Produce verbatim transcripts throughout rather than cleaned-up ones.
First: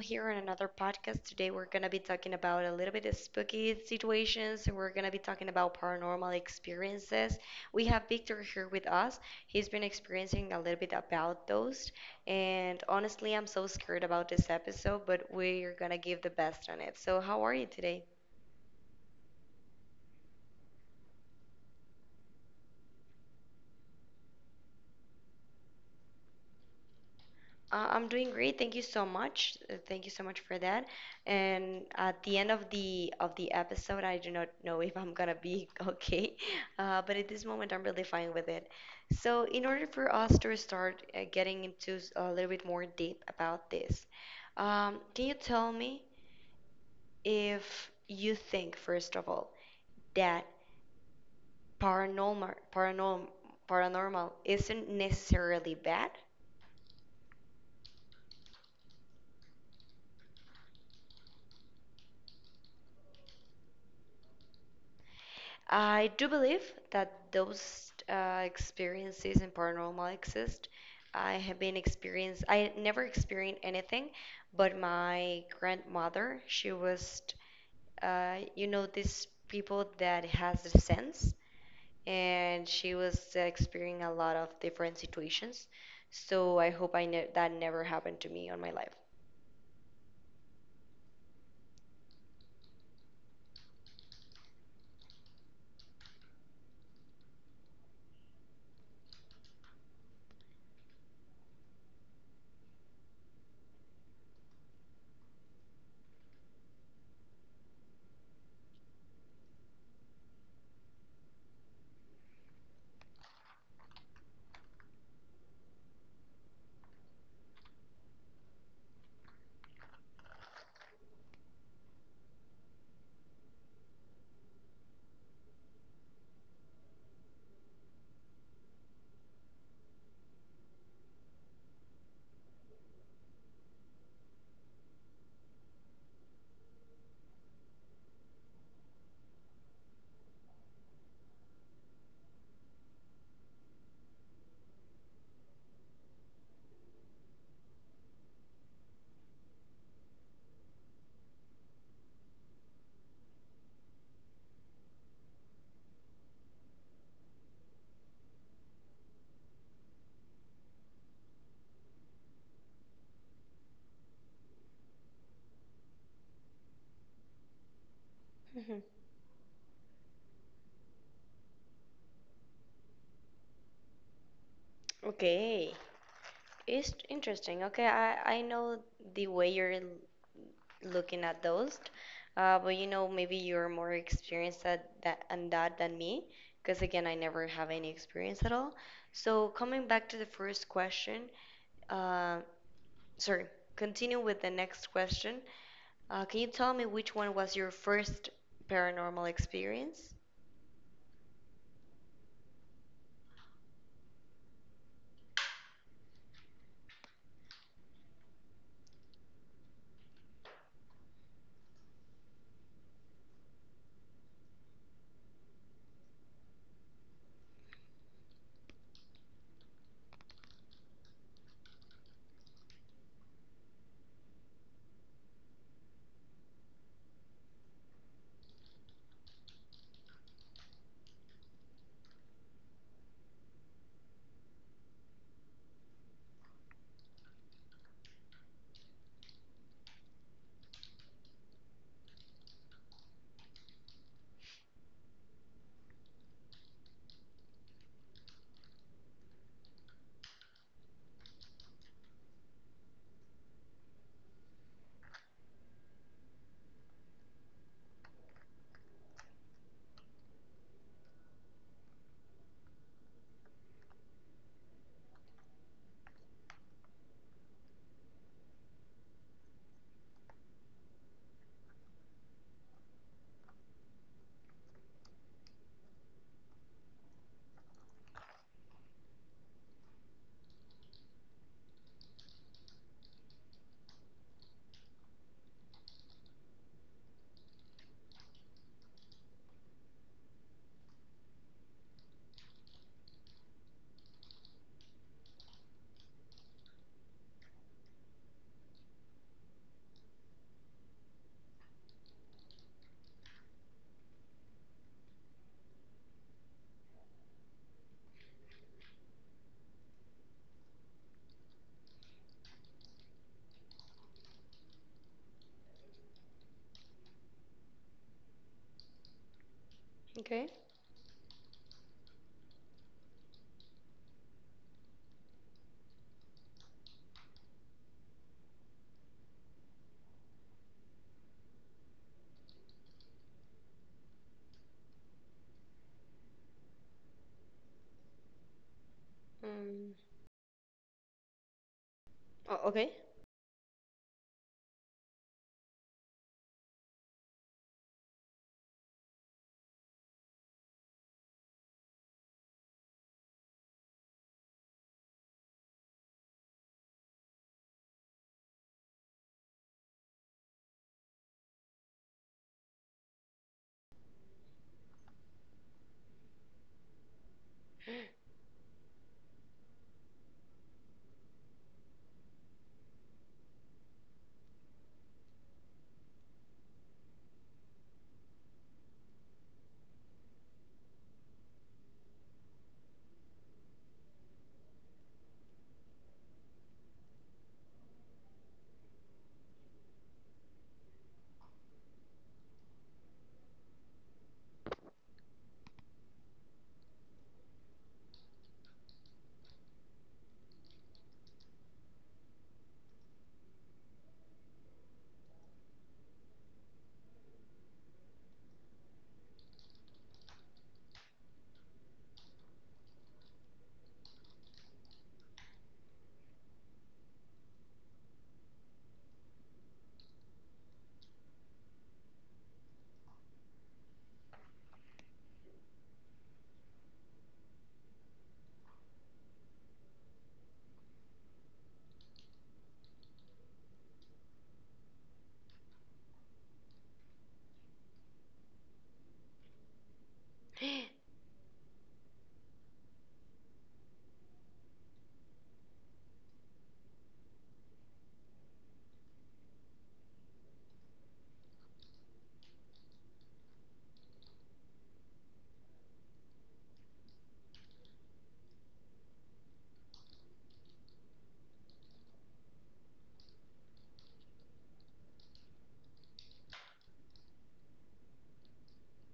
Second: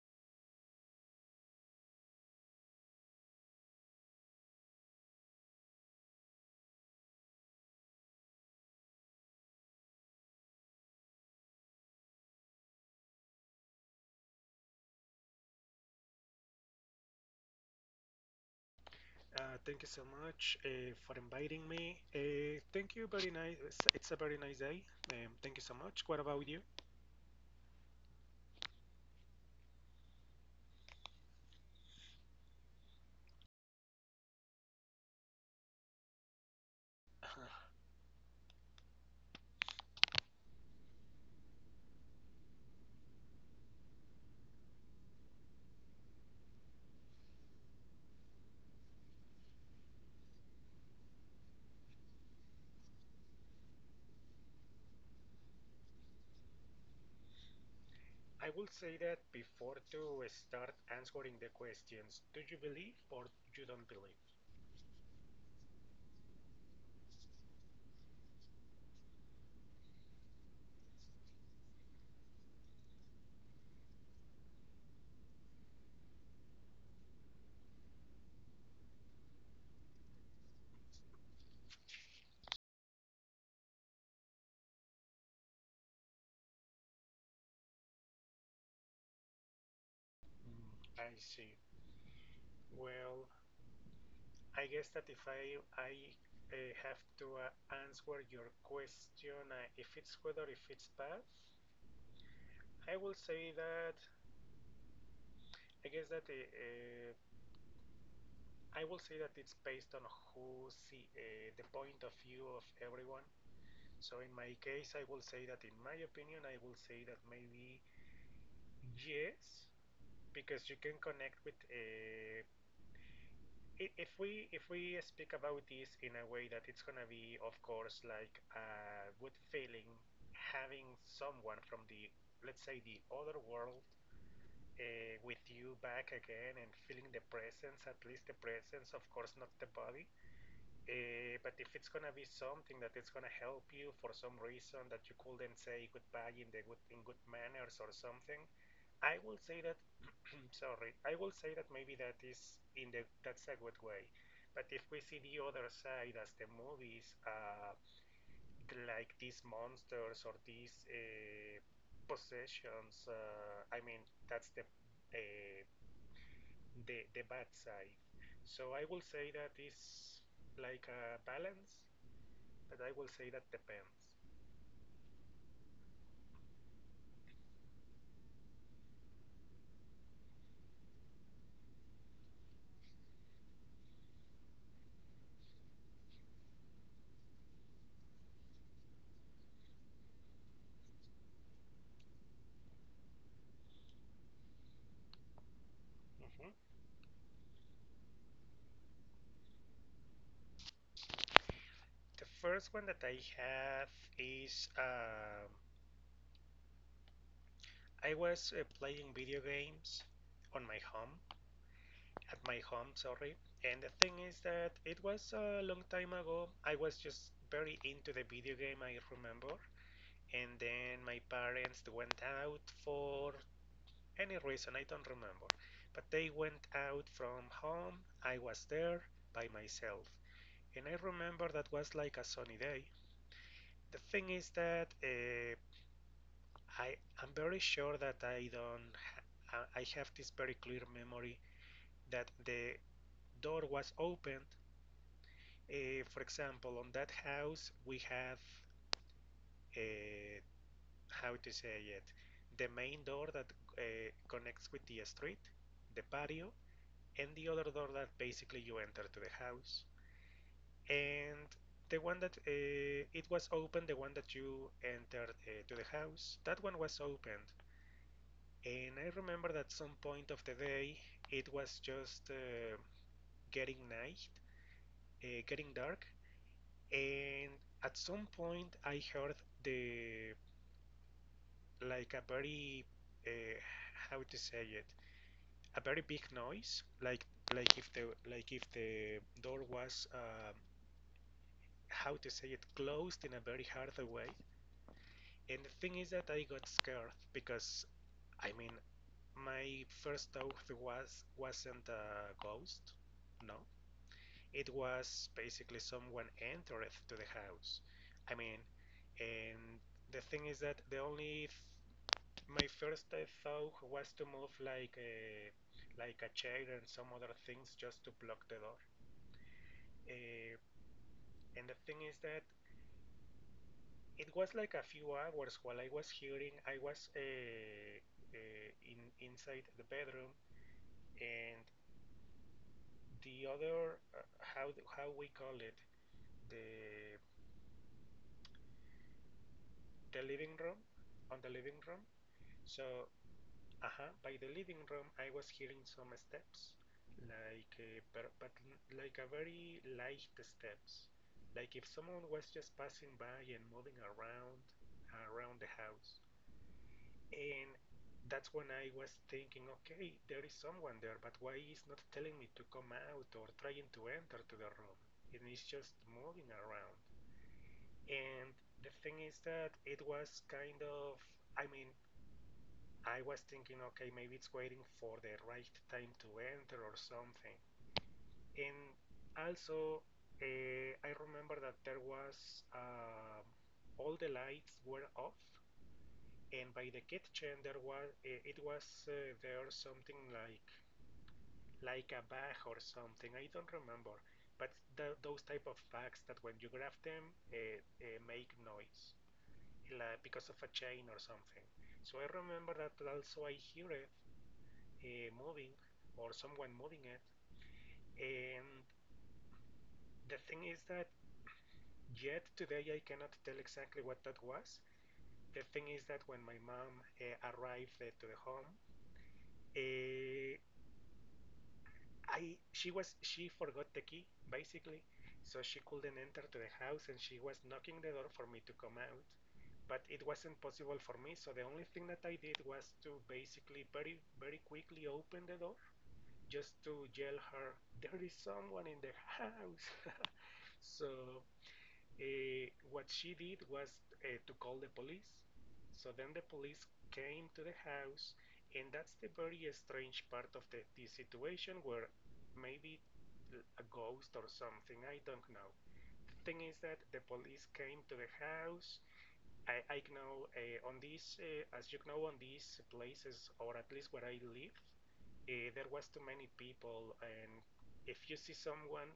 here on another podcast. Today we're going to be talking about a little bit of spooky situations. We're going to be talking about paranormal experiences. We have Victor here with us. He's been experiencing a little bit about those. And honestly, I'm so scared about this episode, but we're going to give the best on it. So, how are you today? Uh, thank you so much uh, for inviting me. Uh, thank you, very nice. It's, it's a very nice day. Um, thank you so much. What about you? Uh, I'm doing great. Thank you so much. Uh, Thank you so much for that. And at the end of the of the episode, I do not know if I'm gonna be okay, uh, but at this moment, I'm really fine with it. So, in order for us to start uh, getting into s- a little bit more deep about this, um, can you tell me if you think, first of all, that paranormal paranorm paranormal isn't necessarily bad? I will say that before to start answering the questions, do you believe or you don't believe? I do believe that those uh, experiences in paranormal exist. I have been experienced, I never experienced anything, but my grandmother, she was, uh, you know, these people that has the sense, and she was experiencing a lot of different situations. So I hope I ne that never happened to me on my life. Mm, I see. Well, I guess that if I I uh, have to uh, answer your question, uh, if it's good or if it's bad, I will say that I guess that uh, uh, I will say that it's based on who see uh, the point of view of everyone. So in my case, I will say that in my opinion, I will say that maybe yes, because you can connect with a If we if we speak about this in a way that it's gonna be, of course, like a good feeling having someone from the, let's say, the other world, uh, with you back again and feeling the presence, at least the presence, of course, not the body. Uh, but if it's gonna be something that is gonna help you for some reason that you couldn't say goodbye in the good in good manners or something, I will say that sorry, I will say that maybe that is in the that's a good way. But if we see the other side as the movies, uh, like these monsters or these uh, possessions, uh, I mean that's the uh, the the bad side. So Mhm. I will say that is like a balance, but I will say that depends. Okay. It's interesting. Okay, I I know the way you're l- looking at those, uh, but you know maybe you're more experienced at that and that than me, because again I never have any experience at all. So coming back to the first question, uh, sorry, continue with the next question. Uh, can you Mhm. tell me which one was your first paranormal experience? The first one that I have is um, I was uh, playing video games on my home, at my home, sorry. And the thing is that it was a long time ago. I was just very into the video game, I remember. And then my parents went out for any reason, I don't remember. But they went out from home. I was there by myself. And I remember that was like a sunny day. The thing is that uh, I am very sure that I don't. Ha- I have this very clear memory that the door was opened. Uh, for example, on that house we have, uh, how to say it, the main door that uh, connects with the street, the patio, and the other door that basically you enter to the house. And the one that uh, it was open, the one that you entered uh, to the house, that one was opened. And I remember that some point of the day it was just uh, getting night, uh, getting dark, and at some point I heard the, like a very, uh, how to say it, a very big noise like like if the, like if the door was, um how to say it, closed in a very hard way. And the thing is that I got scared because, I mean, my first thought was wasn't a ghost, no, it was basically someone entered to the house. I mean, and the thing is that the only my first uh, thought was to move like a, like a chair and some other things just to block the door. Okay. Uh, and the thing is that it was like a few hours while I was hearing. I was uh, uh, in inside the bedroom and the other uh, how how we call it, the Mm. the living room, on the living room. Oh, okay. So, uh, by the living room, I was hearing some steps, like uh, but, but like a very light steps, like if someone was just passing by and moving around around the house. And that's when I was thinking, okay, there is someone there, but why is not telling me to come out or trying to enter to the room? And it's just moving around. And the thing is that it was kind of, I mean, I was thinking, okay, maybe it's waiting for the right time to enter or something. And also, uh, I remember that there was uh, all the lights were off, and by the kitchen there was uh, it was uh, there something like like a bag or something. I don't remember, but th- those type of bags that when you grab them uh, uh, make noise, like because of a chain or something. So I remember that also I hear it uh, moving or someone moving it. And the thing is that yet today I cannot tell exactly what that was. The thing is that when my mom uh, arrived uh, to the home, uh, I she was she forgot the key basically, so she couldn't enter to the house and she was knocking the door for me to come out. But it wasn't possible for me, so the only thing that I did was to basically very very quickly open the door just to yell her, there is someone in the house. So uh, what she did was uh, to call the police. So then the police came to the house, and that's the very strange part of the, the situation where maybe a ghost or something, I don't know. The thing is that the police came to the house. I, I know uh, on this, uh, as you know, on these places, or at least where I live, uh, there was too many people, and if you see someone,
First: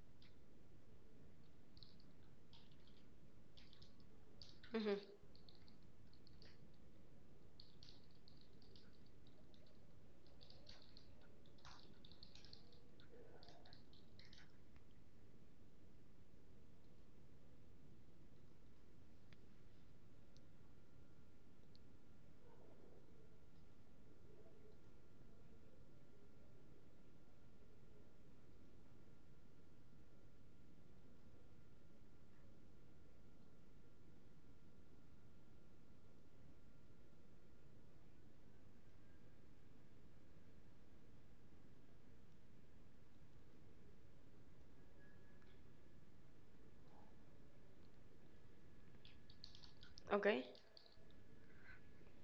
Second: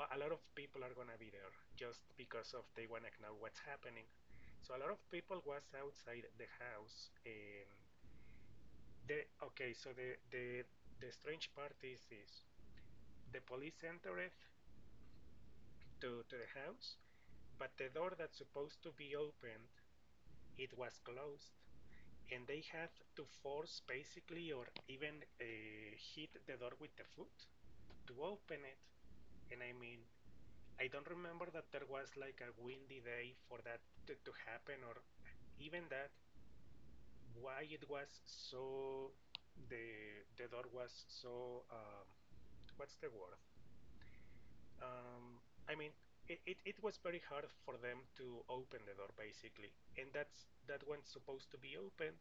a lot of people are gonna be there just because of they wanna know what's happening. So a lot of hmm people was outside the house, and the okay, so the the the strange part is this: the police entered to to the house, but the door that's supposed to be opened, it was closed. And they had to force basically or even uh, hit the door with the foot to open it. And I mean, I don't remember that there was like a windy day for that to, to happen or even that why it was so the the door was so um, what's the word, um, I mean it, it, it was very hard for them to open the door basically, and Okay. that's that one's supposed to be opened.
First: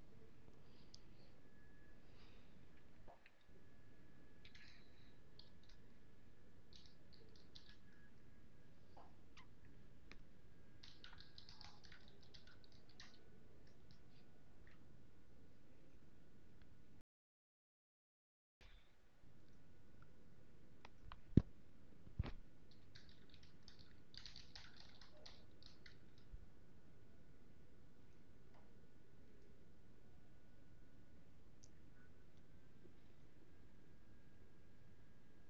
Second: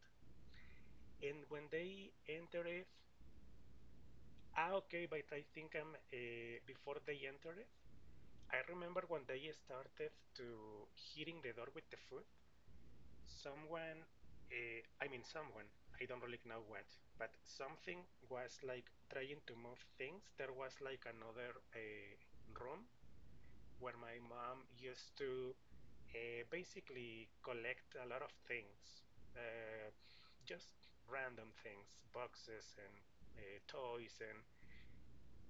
And when they enter it, ah, okay, but I think I'm uh, before they entered I remember when they started to hitting the door with the food. Someone, uh, I mean someone, I don't really know what, but something was like trying to move things. There was like another uh, room where my mom used to uh, basically collect a lot of things, uh, just random things, boxes and uh, toys and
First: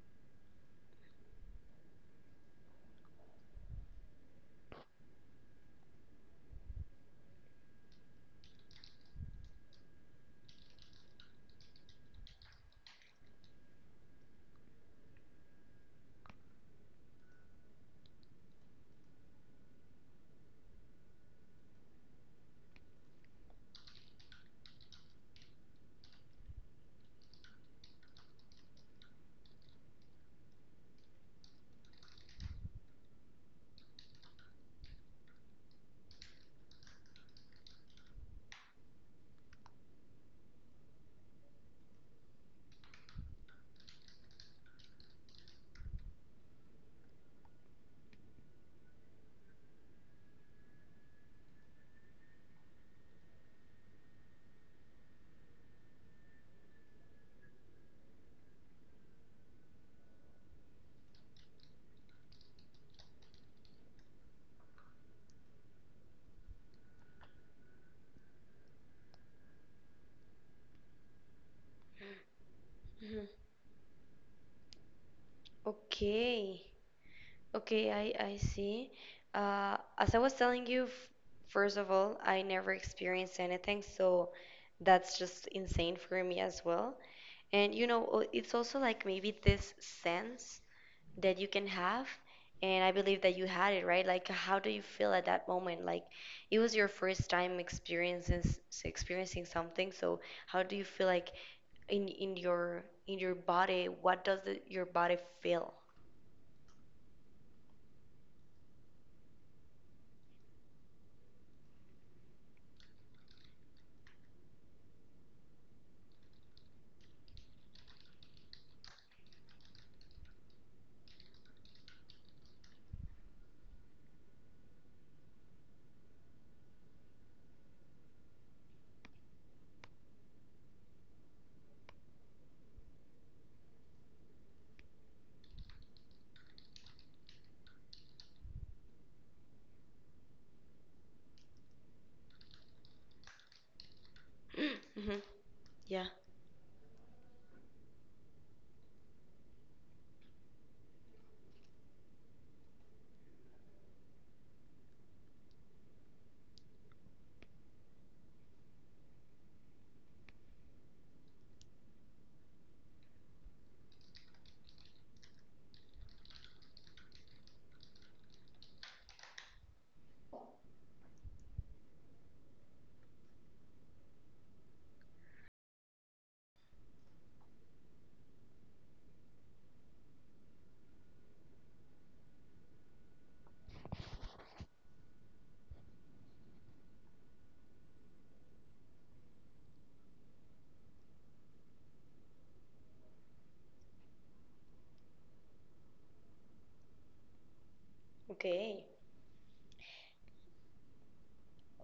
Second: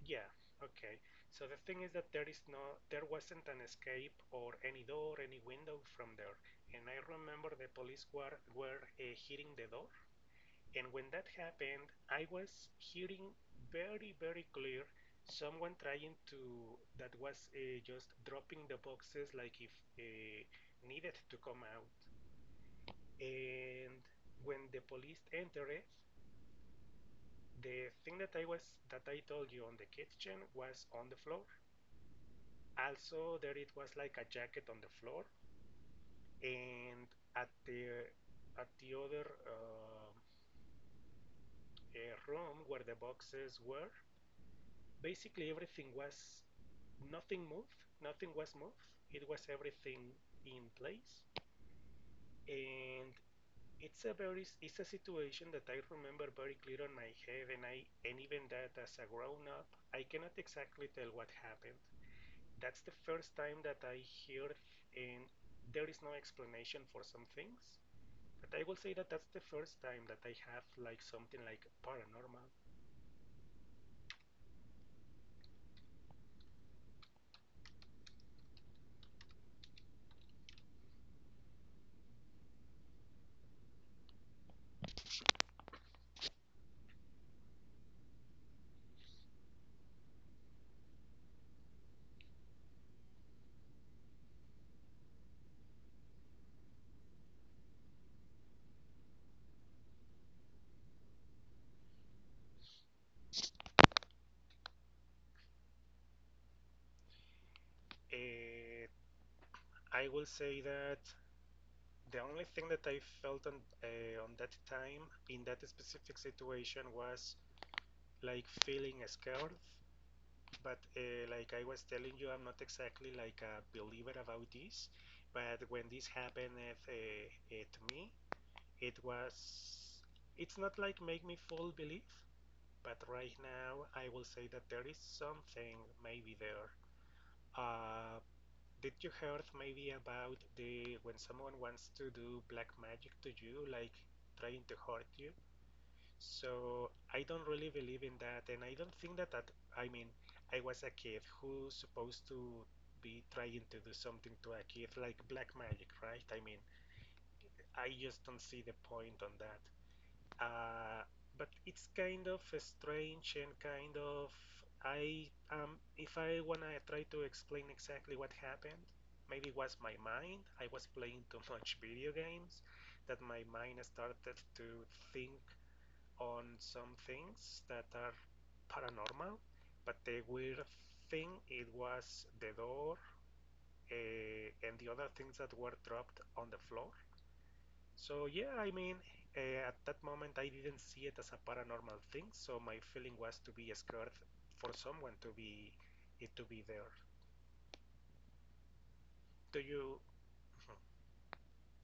yeah, okay. So the thing is that there is no, there wasn't an escape or any door, any window from there. And I remember the police were were uh, hitting the door. And when that happened, I was hearing very, very clear someone trying to, that was uh, just dropping the boxes like if uh, needed to come out. And when the police entered, the thing that I was that I told you on the kitchen was on the floor. Also, there it was like a jacket on the floor, and at the at the other uh, uh, room where the boxes were, basically everything was, nothing moved, nothing was moved. It was everything in place, and it's a very it's a situation that I remember very clear on my head, and I and even that as a grown up, I cannot exactly tell what happened. That's the first time that I hear, and there is no explanation for some things. But I will say that that's the first time that I have like something like paranormal. Mhm. Okay. Okay, I, I see. Uh, as I was telling you, f- first of all, I never experienced anything, so that's just insane for me as well. And you know, o- it's also like maybe this sense that you can have, and I believe that you had it, right? Like, how do you feel at that moment? Like, it was your first time experiencing s- experiencing something, so how do you feel like in in your in your body? What does the, your body feel? Uh, I will say that the only thing that I felt on, uh, on that time in that specific situation was like feeling scared. But uh, like I was telling you, I'm not exactly like a believer about this. But when this happened uh, uh, to me, it was, it's not like make me full belief, but right now I will say that there is something maybe there. uh, did you heard maybe about the when someone wants to do black magic to you like trying to hurt hmm you? Yeah. So I don't really believe in that and I don't think that that, I mean, I was a kid. Who's supposed to be trying to do something to a kid like black magic, right? I mean, I just don't see the point on that. uh, but it's kind of strange and kind of, I um if I wanna try to explain exactly what happened, maybe it was my mind. I was playing too much video games that my mind started to think on some things that are paranormal. But the weird thing it was the door uh, and the other things that were dropped on the floor. So yeah, I mean, uh, at that moment I didn't see it as a paranormal thing, so my feeling was to be scared for someone to be it to be there. Okay. Do you?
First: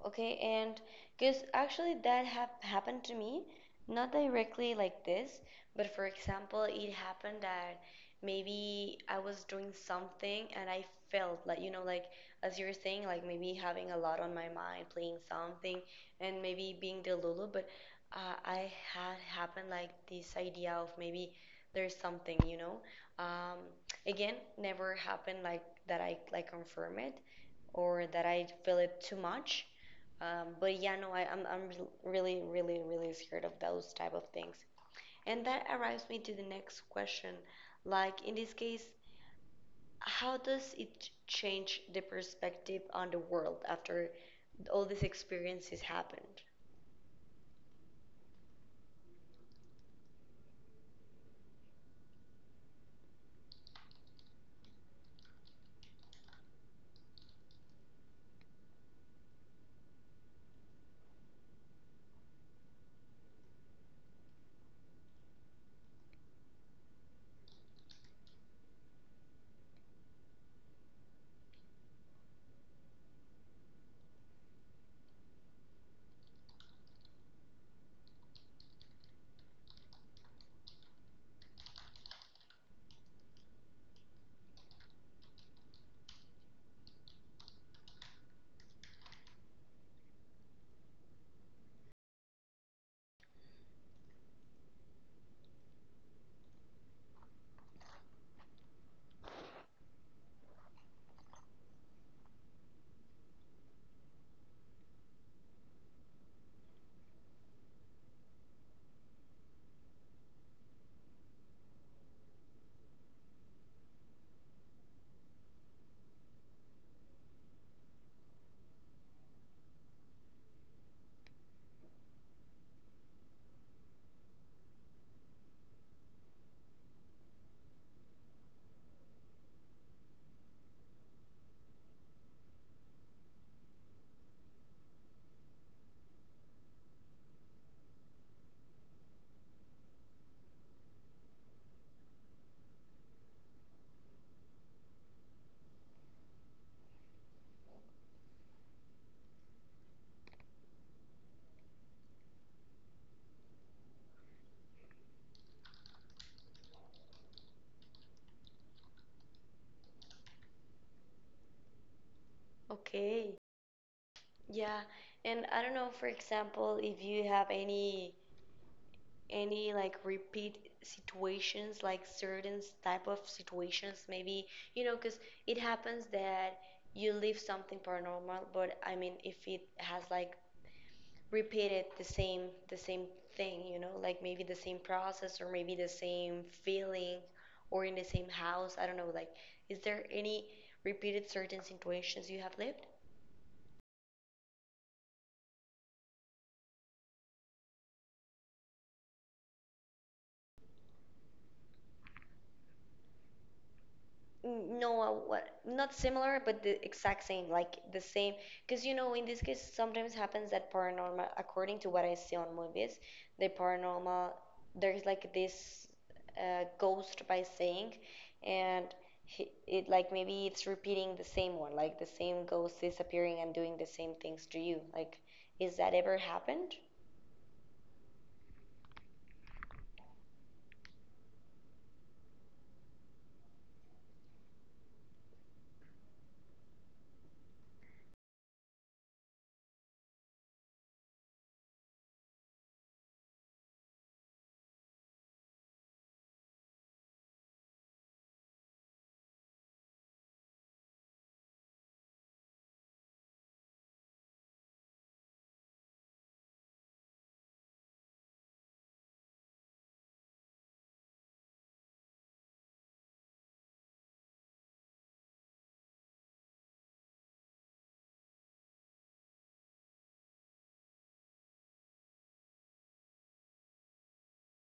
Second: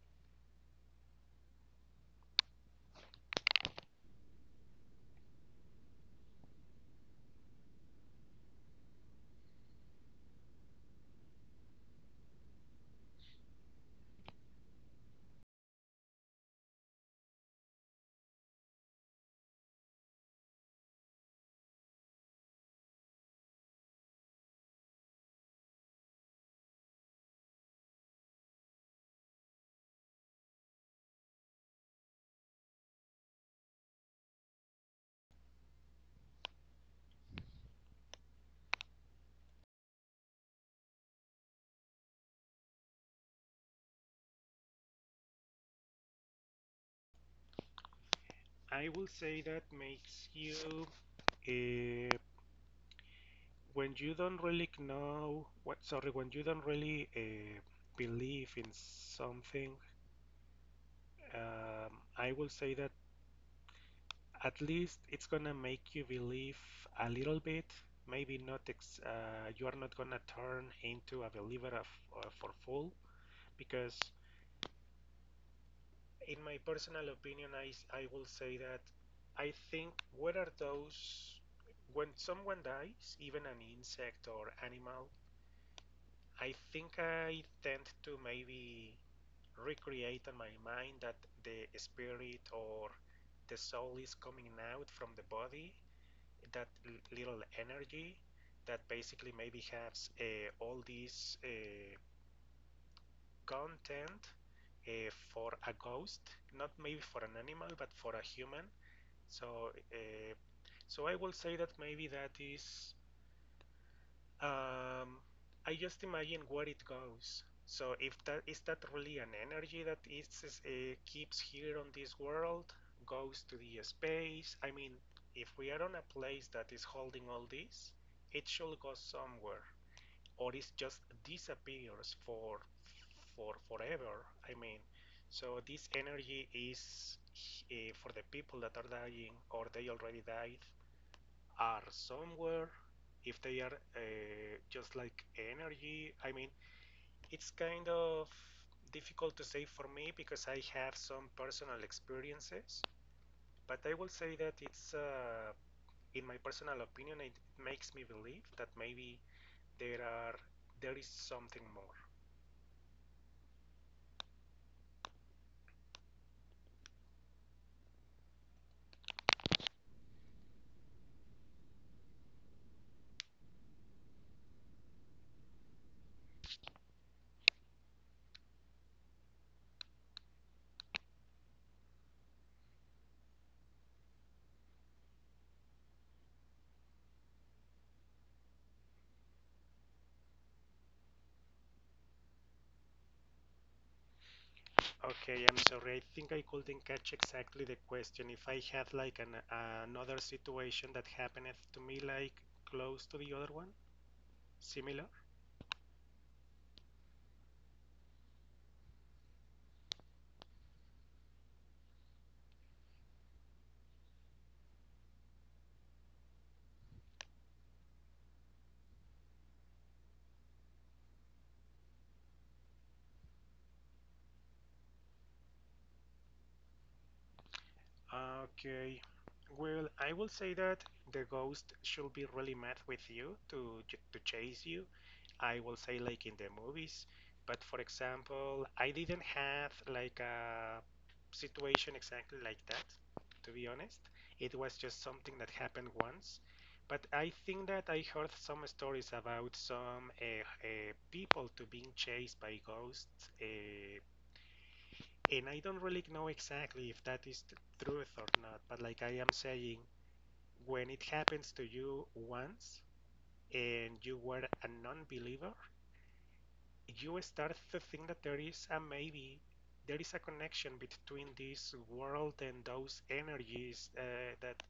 Okay, and because actually that have happened to me, not directly like this, but for example, it happened that maybe I was doing something and I felt like, you know, like as you were saying, like maybe having a lot on my mind, playing something, and maybe being delulu, but uh, I had happened like this idea of maybe there's something, you know. Um, Again, never happened like that I like confirm it or that I feel it too much. Um, but yeah, no, I, I'm I'm re- really really really scared of those type of things. And that arrives me to the next question. Like in this case, how does it change the perspective on the world after all these experiences happened? I will say that makes you uh, when you don't really know what. Sorry, when you don't really uh, believe in something, um, I will say that at least it's gonna make you believe a little bit. Maybe not ex- uh, you are not gonna turn into a believer of, uh, for full because in my personal opinion, I I will say that I think what are those when someone dies, even an insect or animal, I think I tend to maybe recreate in my mind that the spirit or the soul is coming out from the body, that little energy that basically maybe has uh, all this uh, content uh, for a ghost, not maybe for an animal, but for a human. So, uh, so I will say that maybe that is, um, I just imagine where it goes. So if that is that really an energy that is is, uh, keeps here on this world, goes to the space. I mean, if we are on a place that is holding all this, it should go somewhere, or it just disappears for for forever. I mean, so this energy is uh, for the people that are dying or they already died are somewhere, if they are uh, just like energy. I mean, it's kind of difficult to say for me because I have some personal experiences, but I will say that it's, uh, in my personal opinion, it makes me believe that maybe there are there is something more. Okay. Yeah. And I don't know, for example, if you have any any like repeat situations, like certain type of situations maybe, you know, because it happens that you live something paranormal, but I mean if it has like repeated the same the same thing, you know, like maybe the same process or maybe the same feeling or in the same house, I don't know, like, is there any repeated certain situations you have lived? Okay, I'm sorry. I think I couldn't catch exactly the question. If I had like an uh, another situation that happened to me like close to the other one, N- No, similar. uh, what, not similar, but the exact same, like the same. Because you know, in this case, sometimes happens that paranormal, according to what I see on movies, the paranormal, there's like this uh, ghost by saying, and he, it like maybe it's repeating the same one, like the same ghost is appearing and doing the same things to you. Like, is that ever happened? Okay. Well, I will say that the ghost should be really mad with you to to chase you. I will say like in the movies. But for example, I didn't have like a situation exactly like that, to be honest. It was just something that happened once. But I think that I heard some stories about some uh, uh, people to being chased by ghosts, uh, and I don't really know exactly if that is the truth or not, but like I am saying, when it happens to you once and you were a non believer, you start to think that there is a maybe, there is a connection between this world and those energies uh, that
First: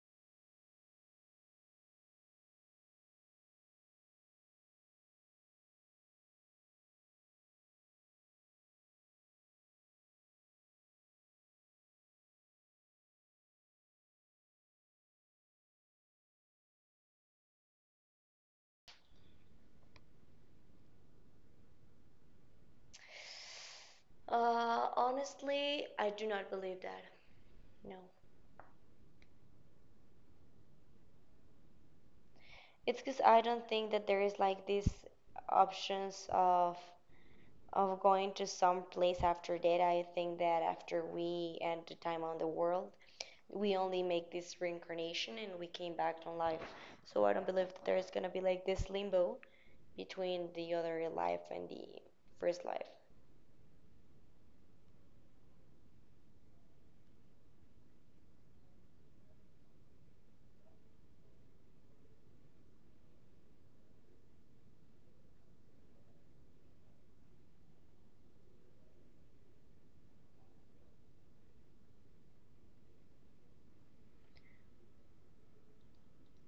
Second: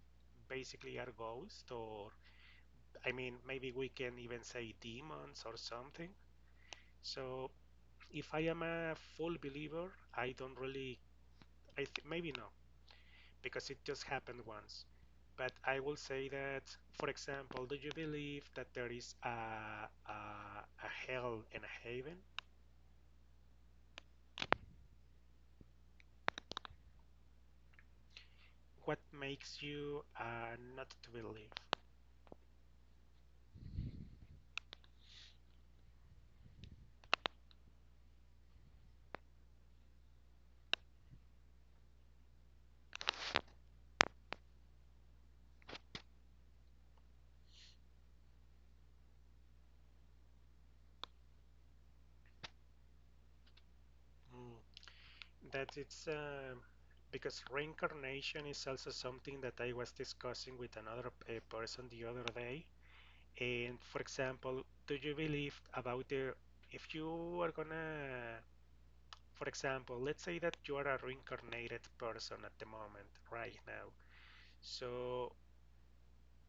basically are ghosts, or I mean, maybe we can even say demons or something. So if I am a full believer, I don't really, I th- maybe no, because it just happened once. But I will say that, for example, do you believe that there is a, a, a hell and a heaven? Uh, honestly, I do not believe that. No. What makes you uh, not to believe? It's because I don't think that there is like these options of of going to some place after that. I think that after we end the time on the world, we only make this reincarnation and we came back to life. So I don't believe that there's gonna be like this limbo between the other life and the first life. Mm. That it's, uh, because reincarnation is also something that I was discussing with another uh, person the other day. And for example, do you believe about the if you are gonna, for example, let's say that you are a reincarnated person at the moment, right now. So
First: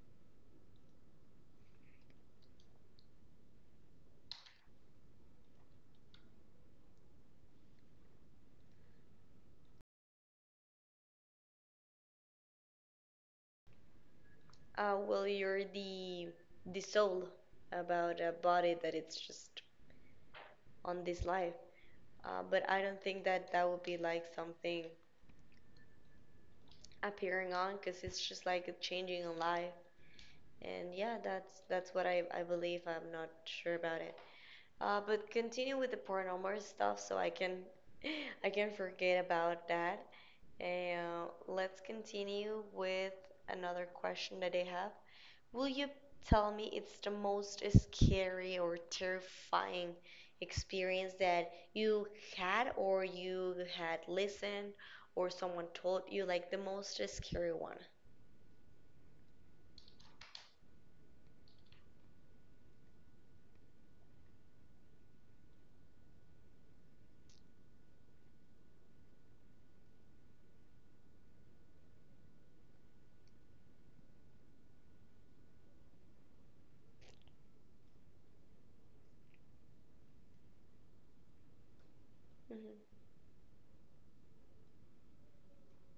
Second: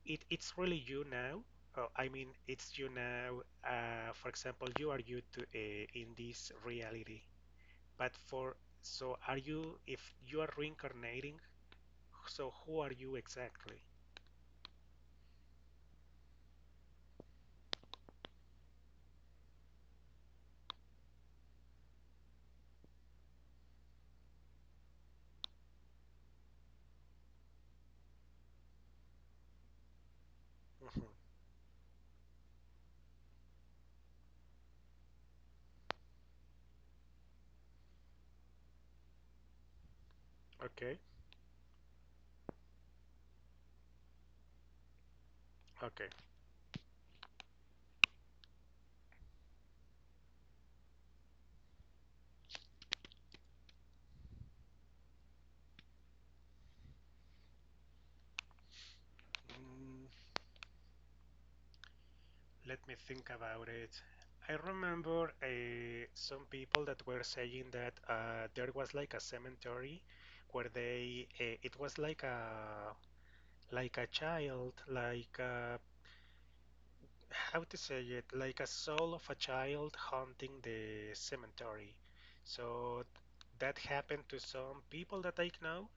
it, it's really you now. Uh, I mean, it's you now. Uh, for example, you are you to, uh, in this reality. But for so are you if you are reincarnating? So who are you exactly? Uh, well, you're the the soul about a body that it's just on this life. Uh, but I don't think that that would be like something appearing on because it's just like a changing a life, and Mhm. yeah, that's that's what i, I believe. I'm not sure about it, uh, but continue with the paranormal stuff so i can i can forget about that. Okay, And uh, let's continue with another question that they have. Will you okay. tell me it's the most scary or terrifying experience that you had or you had listened or someone told you, like the most scary one? Mm, let me think about it. I remember uh, some people that were saying that uh, there was like a cemetery where they uh, it was like a like a child, like a how to say it, like a soul of a child haunting the cemetery. Hmm. So that happened to some people that I know.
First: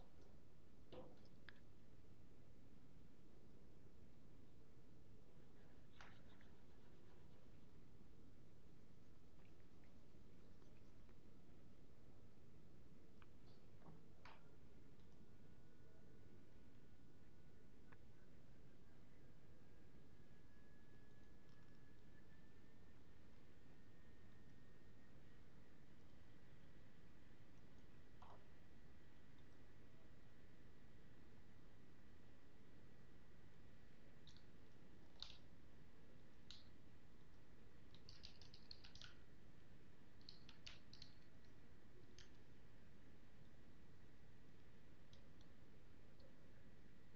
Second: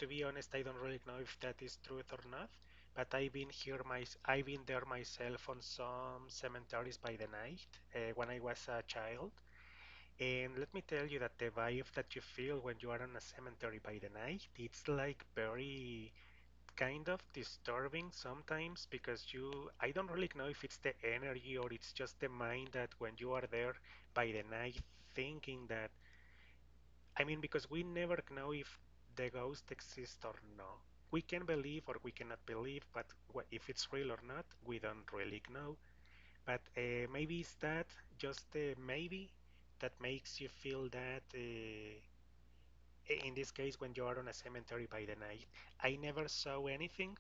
To be honest, I don't really know if that is truth or not. But I've been here my, I've been there myself on some cemeteries by the night, uh, when I was a child. And let me tell you that the vibe that you feel when you are on a cemetery by the night, it's like very kind of disturbing sometimes because you, I don't really know if it's the energy or it's just the mind that when you are there by the night thinking that, I mean because we never know if the ghost exists or no. We can believe or we cannot believe, but if it's real or not, we don't really know. But uh, maybe it's that, just uh, maybe that makes you feel that, uh, in this case when you are on a cemetery by the night, I never saw anything,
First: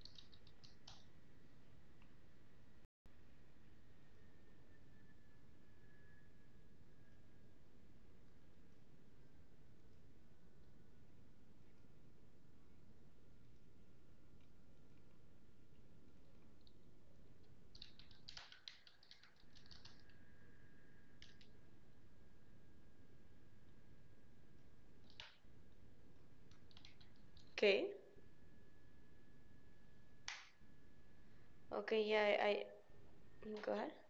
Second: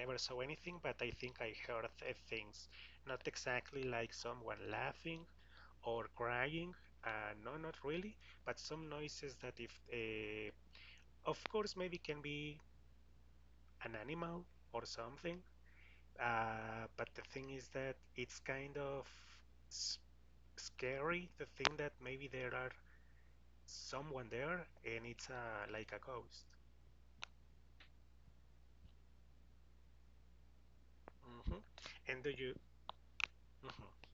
never saw anything but I think I heard, uh, things not exactly like someone laughing or crying, uh, no, not really, but some noises that if, uh, of course maybe can be an animal or something, uh, but the thing is that it's kind of scary to think that maybe there are someone there and it's, uh, like a ghost. Okay. Hmm. Okay, And do yeah, I, you, I mm, go ahead. mhm.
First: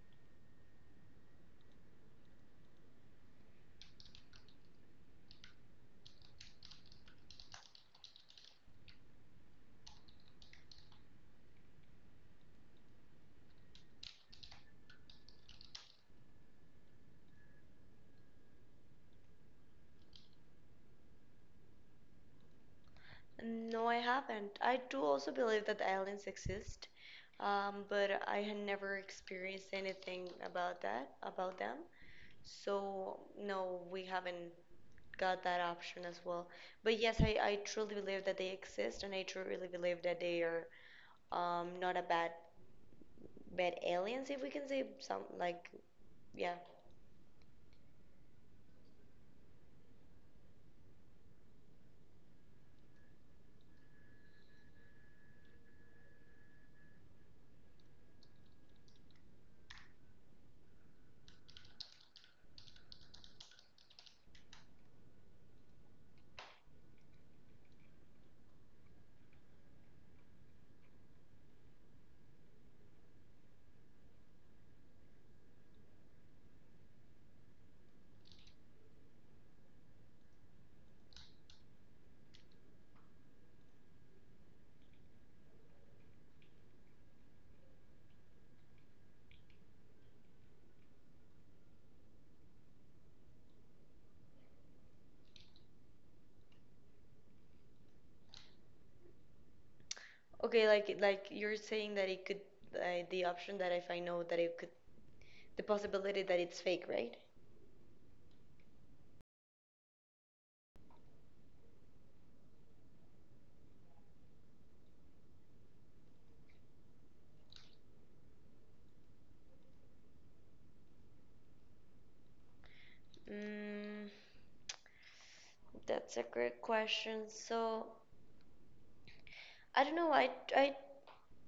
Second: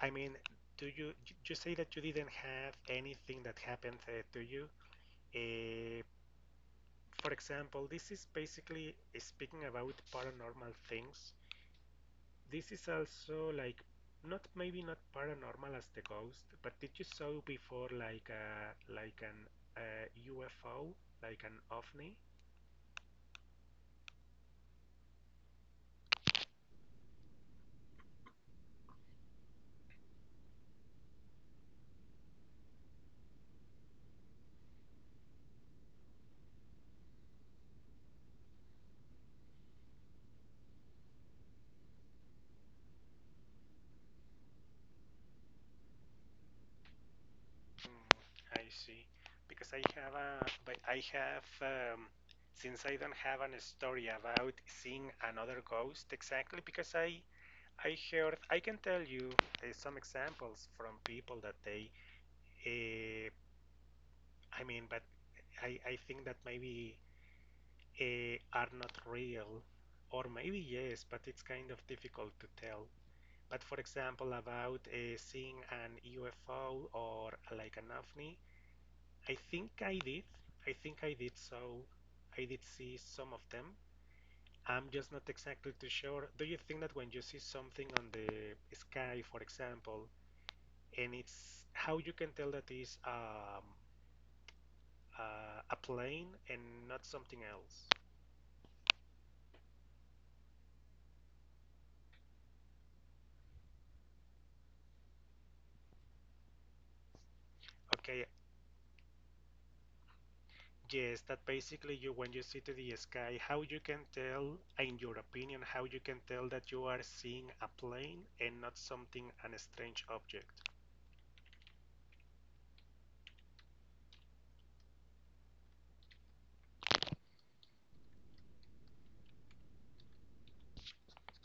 I mean, do you, you you say that you didn't have anything that happened uh, to you? Uh, for example, this is basically speaking about paranormal things. This is also like not maybe not paranormal as the ghost, but did you saw before like a like an uh, U F O, like an O V N I? No, I haven't. I do also believe that aliens exist, um, but I had never experienced anything about that, about them. So no, we haven't got that option as well. But yes, I, I truly believe that they exist, and I truly believe that they are um, not a bad bad aliens, if we can say some, like, yeah. Mm, I see. Because I have a, but I have, um, since I don't have an story about seeing another ghost exactly, because I, I heard, I can tell you uh, some examples from people that they, uh, I mean, but I, I think that maybe, uh, are not real, or maybe yes, but it's kind of difficult to tell. But for example, about uh, seeing an U F O or like an O V N I, I think I did. I think I did. So I did see some of them. I'm just not exactly too sure. Do you think that when you see something on the sky, for example, and it's how you can tell that is, um, uh, a plane and not something else? Okay, like like you're saying that it could uh, the option that if I know that it could the possibility that it's fake, right? Okay, yes, that basically you when you see to the sky, how you can tell, in your opinion, how you can tell that you are seeing a plane and not something an strange object. Mm, that's a great question. So I don't know. I I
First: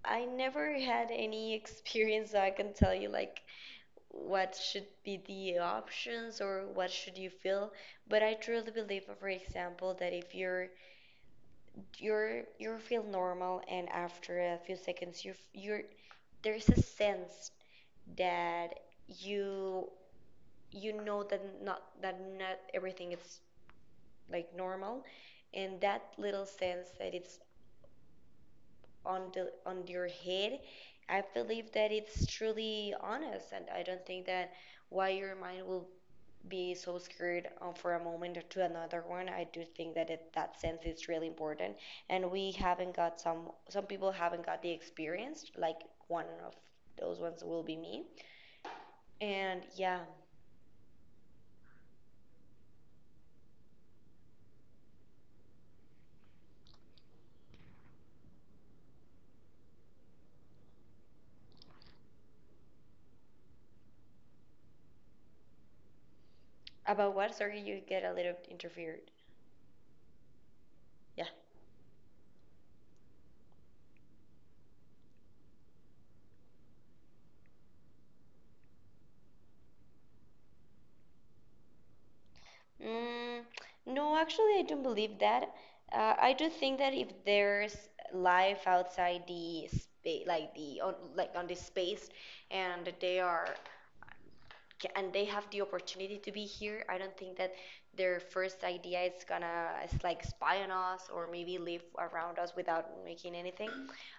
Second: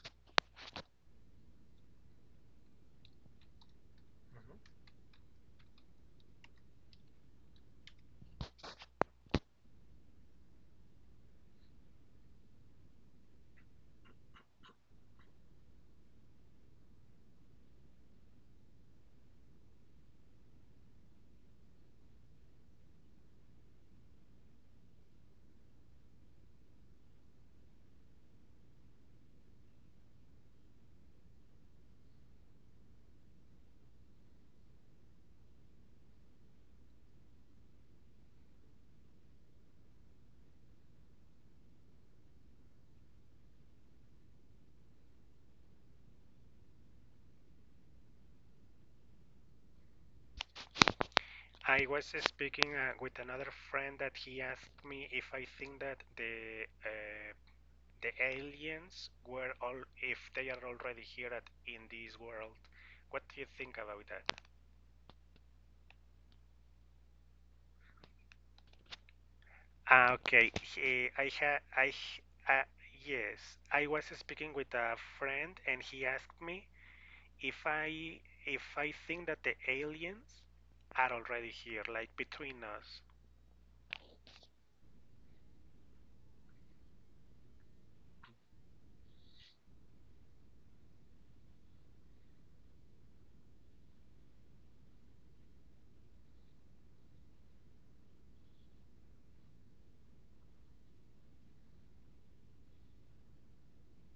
I never had any experience, so I can tell you like what Mm-hmm. should be the options or what should you feel. But I truly believe, for example, that if you're you're you feel normal and after a few seconds you you're there's a sense that you you know that not that not everything is like normal, and that little sense that it's on the on your head, i believe that it's truly honest, and i don't think that why your mind will be so scared um, for a moment or to another one. I do think that it, that sense is really important, and we haven't got some some people haven't got the experience, like one of those ones will be me, and yeah, I was speaking uh, with another friend that he asked me if I think that the uh, the aliens were all if they are already here at, in this world. What do you think about that? about what? Sorry, you get a little interfered. Ah, okay. He, Yeah. I ha I uh, yes, I was speaking with a friend and he asked me if I, if I think that the aliens are already here, like between us. Mm, no, actually, I don't believe that. Uh, I do think that if there's life outside the space, like the on, like on this space, and they are ca- and they have the opportunity to be here, I don't think that their first idea is gonna is like spy on us or maybe live around us without making anything.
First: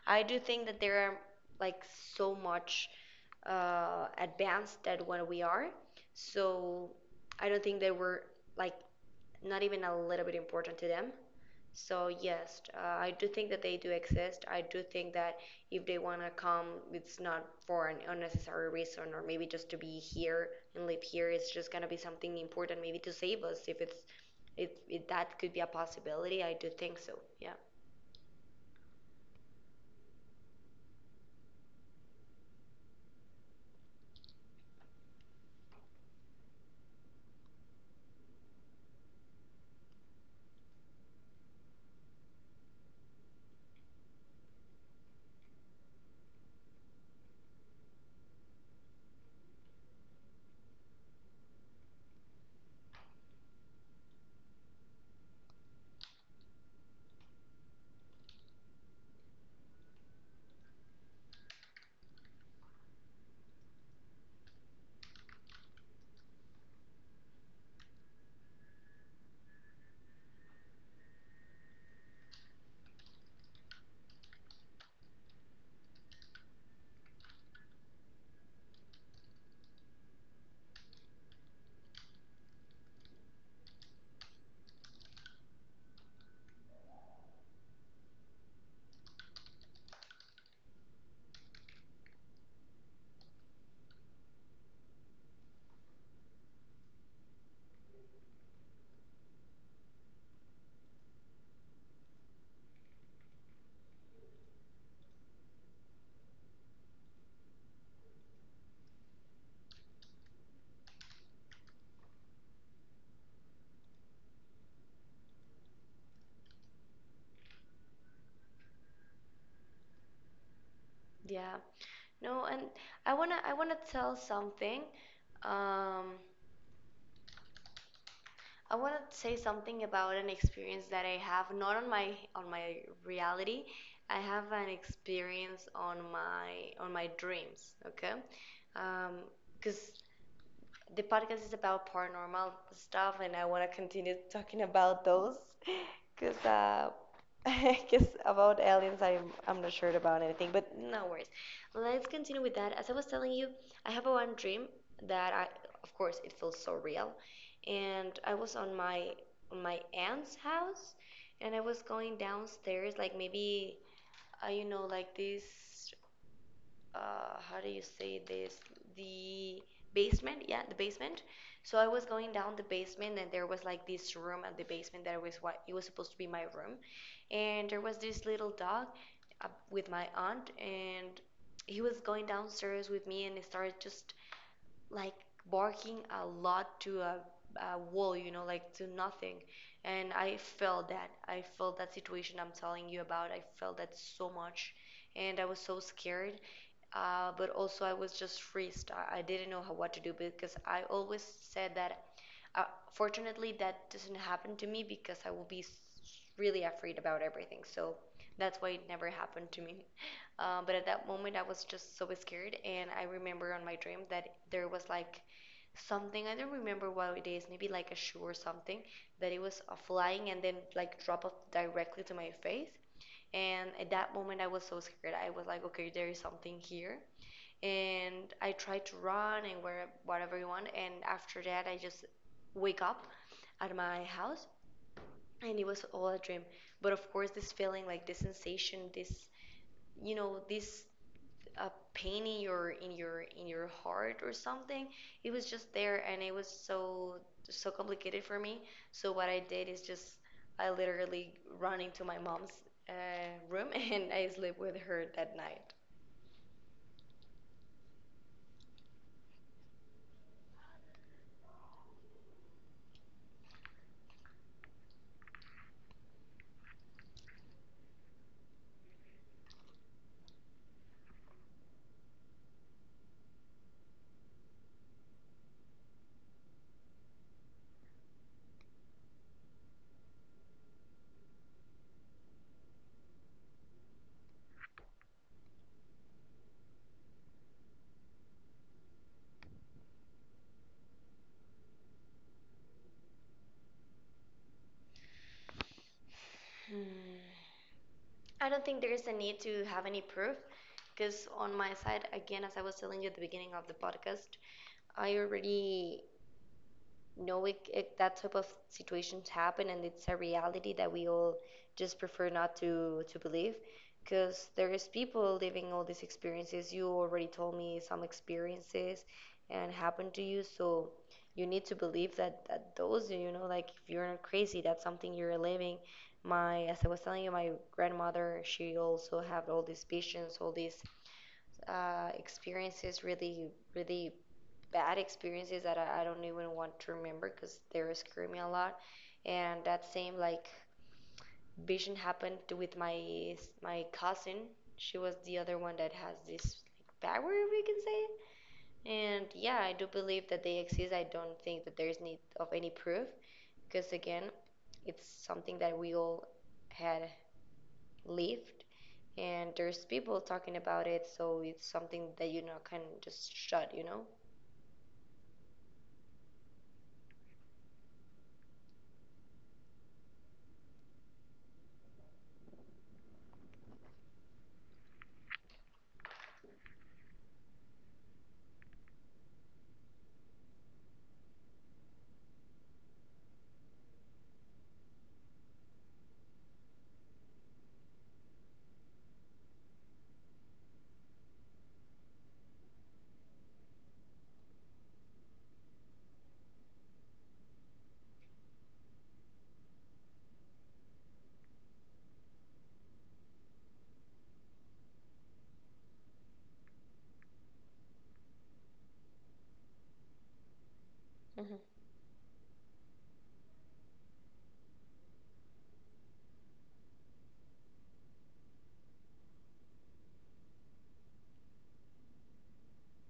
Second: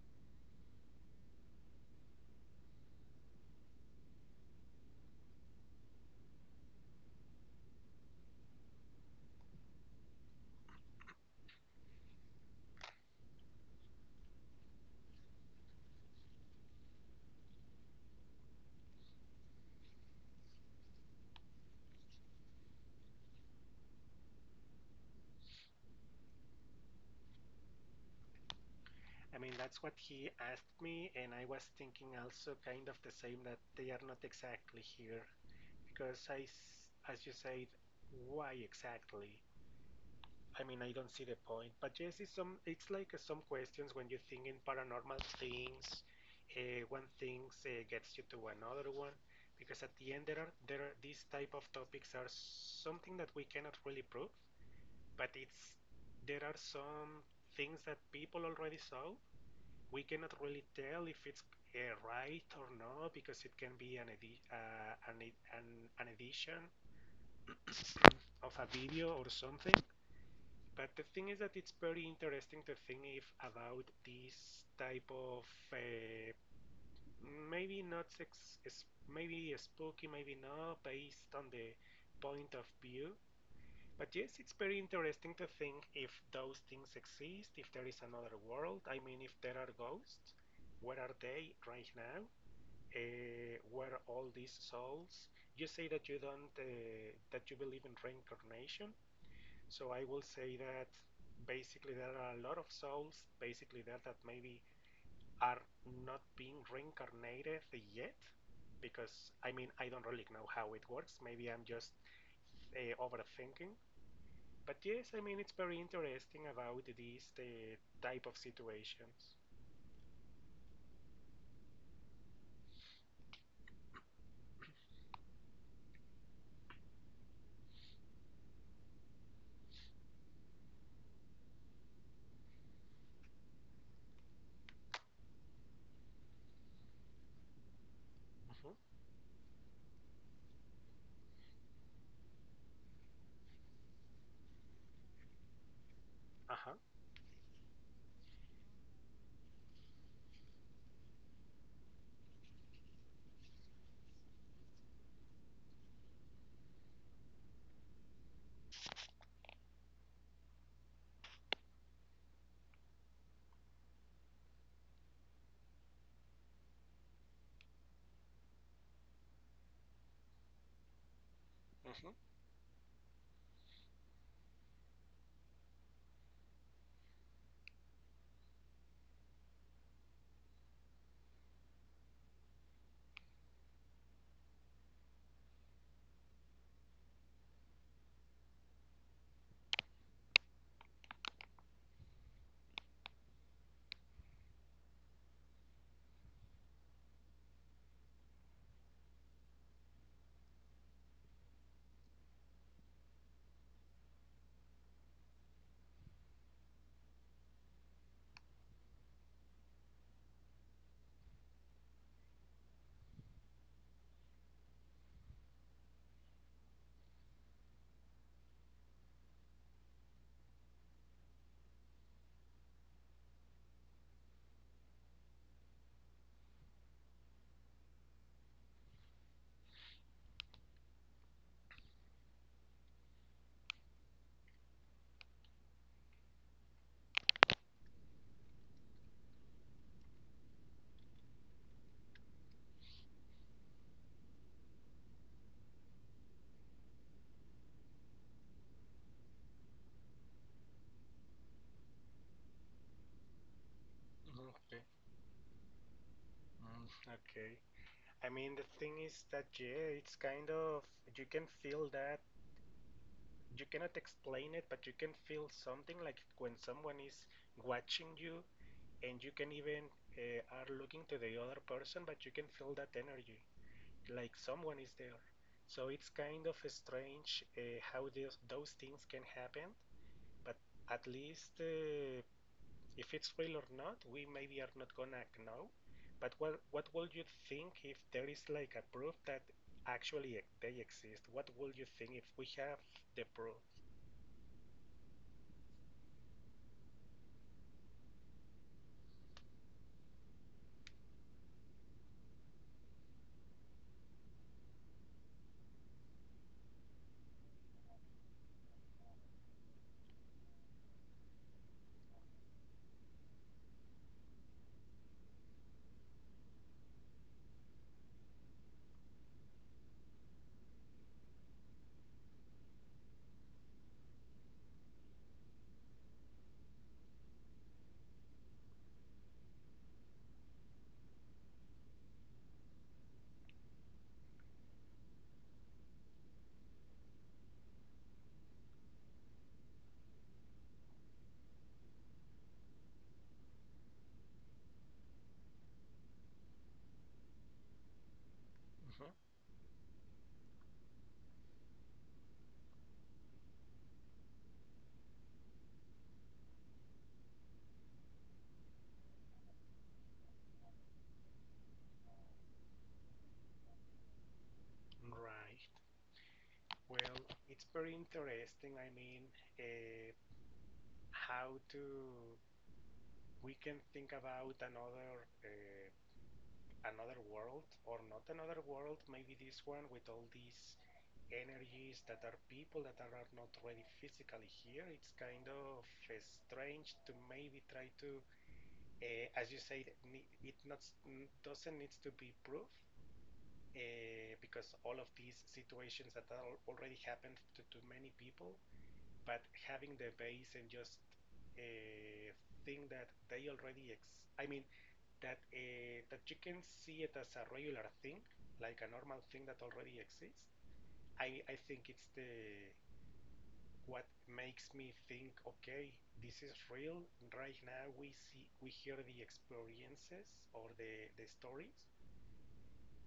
I do think that they are like so much uh, advanced that what we are. So I don't think they were like not even a little bit important to them. So yes, uh, I do think that they do exist. I do think that if they want to come, it's not for an unnecessary reason or maybe just to be here and live here. It's just gonna be something important, maybe to save us. If it's if, if that could be a possibility, I do think so. Yeah, I mean, that's what he asked me, and I was thinking also kind of the same that they are not exactly here. Because, I, as you said, why exactly? I mean, I don't see the point. But yes, it's, some, it's like uh, some questions when you think in paranormal things, uh, one thing uh, gets you to another one. Because at the end, there are, there are these type of topics are something that we cannot really prove, but it's there are some things that people already saw, we cannot really tell if it's uh, right or not because it can be an, edi- uh, an, e- an, an edition of a video or something. But the thing is that it's very interesting to think if about this type of uh, maybe not sex, is maybe spooky, maybe not, based on the point of view. But yes, it's very interesting to think if those things exist, if there is another world. I mean, if there are ghosts, where are they right now? Uh, were all these souls? You say that you don't, uh, that you believe in reincarnation, so I will say that basically there are a lot of souls basically there that maybe are not being reincarnated yet because I mean I don't really know how it works. Maybe I'm just uh, overthinking. But yes, I mean it's very interesting about these the type of situations. yeah. No, and I wanna I wanna tell something. Um, I want to say something about an experience that I have not on my on my reality. I have an experience on my on my dreams, okay? Hmm. Because the podcast is about paranormal stuff, and I want to continue talking about those. Cause Uh huh. uh, I guess about aliens, I'm I'm not sure about anything, but no worries. Let's continue with that. As I was telling you, I have one dream that I, of course, it feels so real, and I was on my on my aunt's house, and I was going downstairs, like maybe uh, you know, like this uh, how do you say this, the basement, yeah, the basement. So i was Hmm. going down the basement, and there was like this room at the basement that was what it was supposed to be my room. And there was this little dog uh, with my aunt, and he was going downstairs with me, and he started just like barking a lot to a, a wall, you know, like to nothing. And i felt that i felt that situation I'm telling you about. I felt that so much, and i was so scared, uh, but also I was just freezed. I, I didn't know how, what to do, because I always said that. Uh, fortunately, that doesn't happen to me because I will be really afraid about everything. So that's why it never happened to me. Uh, but at that moment, I was just so scared, and I remember on my dream that there was like something, I don't remember what it is, maybe like a shoe or something, that it was uh, flying and then like drop off directly to my face. And at that moment, I was so scared. I was like, okay, there is something here, and I try to run and wear whatever you want. And after that, I just wake up at my house, and it was all a dream. But of course, this feeling, like this sensation, this you know, this uh, pain in your in your in your heart or something, it was just there, and it was so so complicated for me. So what I did is just I literally run into my mom's uh, room and I sleep with Okay. her that night. Mm, okay. I mean, the thing is that, yeah, it's kind of, you can feel that, you cannot explain it, but you can feel something like when someone is watching you and you can even uh, are looking to the other person, but you can feel that energy, like someone is there. So it's kind of strange uh, how those those things can happen, but at least uh, if it's real or not, we maybe are not gonna know. But what what would you think if there is like a proof that actually e- they exist? What would you think if we have the proof? Hmm. I don't think there is a need to have any proof because, on my side, again, as I was telling you at the beginning of the podcast, I already no, it, it, that type of situations happen, and it's a reality that we all just prefer not to to believe, because there is people living all these experiences. You already told me some experiences and happened to you, so you need to believe that, that those, you know, like if you're not crazy, that's something you're living. My, as I was telling you, my grandmother, she also had all these visions, all these uh, experiences, really, really bad experiences that I, I don't even want to remember because they were screaming a lot. And that same like vision happened with my my cousin. She was the other one that has this like power, if we can say it. Mm-hmm. And yeah, I do believe that they exist. I don't think that there's need of any proof because again, it's something that we all had lived, and there's people talking about it, so it's something that you know can just shut, you know. Right. Well, it's very interesting. I mean, uh, how to, we can think about another uh, another world or not another world. Maybe this one with all these energies that are people that are not ready physically here. It's kind of uh, strange to maybe try to, uh, as you say, it not doesn't need to be proof, uh, because all of these situations that are already happened to, to many people, but having the base and just uh, think that they already ex- I mean that uh, that you can see it as a regular thing, like a normal thing that already exists. I, I Hmm. think it's the what makes me think, okay, this is real. Right now, we see, we hear the experiences or the the stories,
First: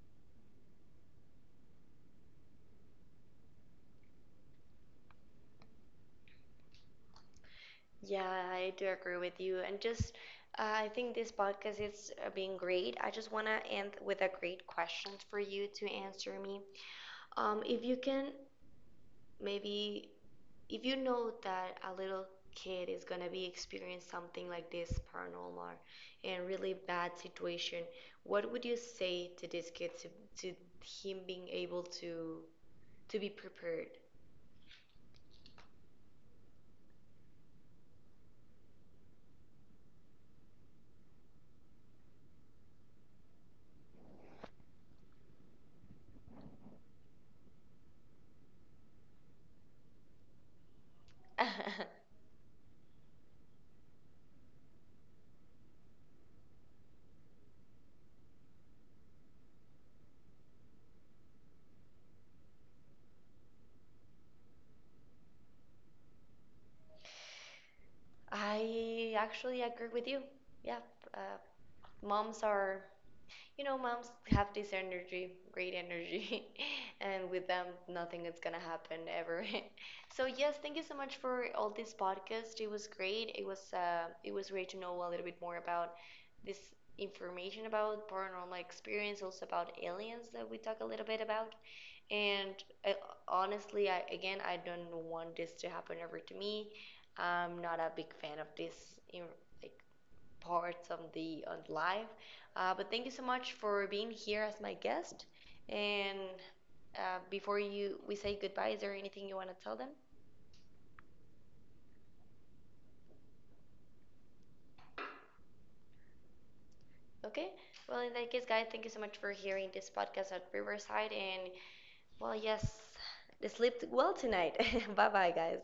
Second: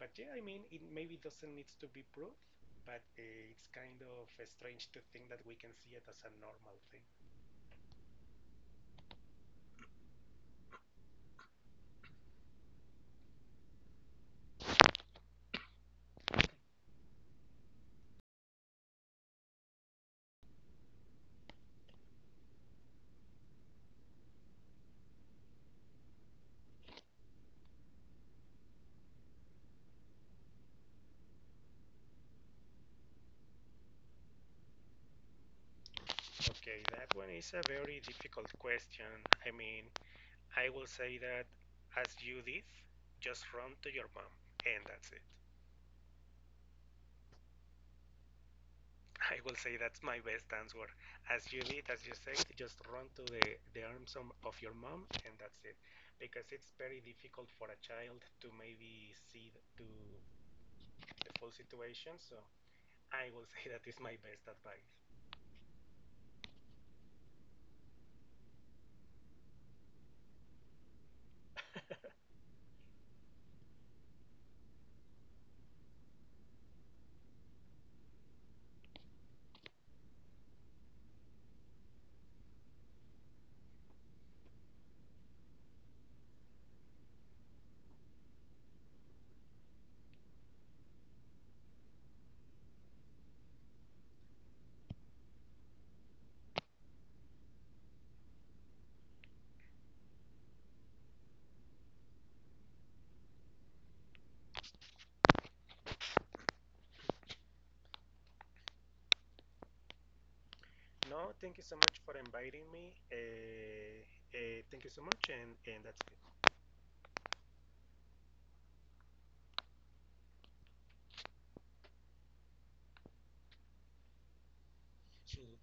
but yeah, I mean, it maybe doesn't need to be proved, but uh, it's kind of strange to think that we can see it as a normal thing. Yeah, I do agree with you. And just, uh, I think this podcast is uh, being great. I just want to end with a great question for you to answer me. Um, if you can, maybe, if you know that a little kid is going to be experiencing something like this paranormal or and really bad situation, what would you say to this kid to, to him being able to to be prepared? Okay, that one is a very difficult question. I mean, I will say that as you did, just run to your mom, and that's it. I will say that's my best answer. As you did, as you said, just run to the, the arms of your mom and that's it. Because it's very difficult for a child to maybe see th- to the full situation. So I will say that is my best advice. I actually agree with you. Yeah, uh, moms are you know, moms have this energy, great energy, and with them, nothing is gonna happen ever. So yes, thank you so much for all this podcast. It was great. It was uh, it was great to know a little bit more about this information about paranormal experience, also about aliens that we talk a little bit about. And uh, honestly, I again, I don't want this to happen ever to me. I'm not a big fan of this, you like parts on the on the live. Uh, but thank you so much for being here as my guest. And uh, before you we say goodbye, is there anything you want to tell them? No, thank you so much for inviting me. Uh, uh, thank you so much, and, and that's it. Okay. Well, in that case, guys, thank you so much for hearing this podcast at Riverside. And well, yes, sleep well tonight. bye, bye, guys.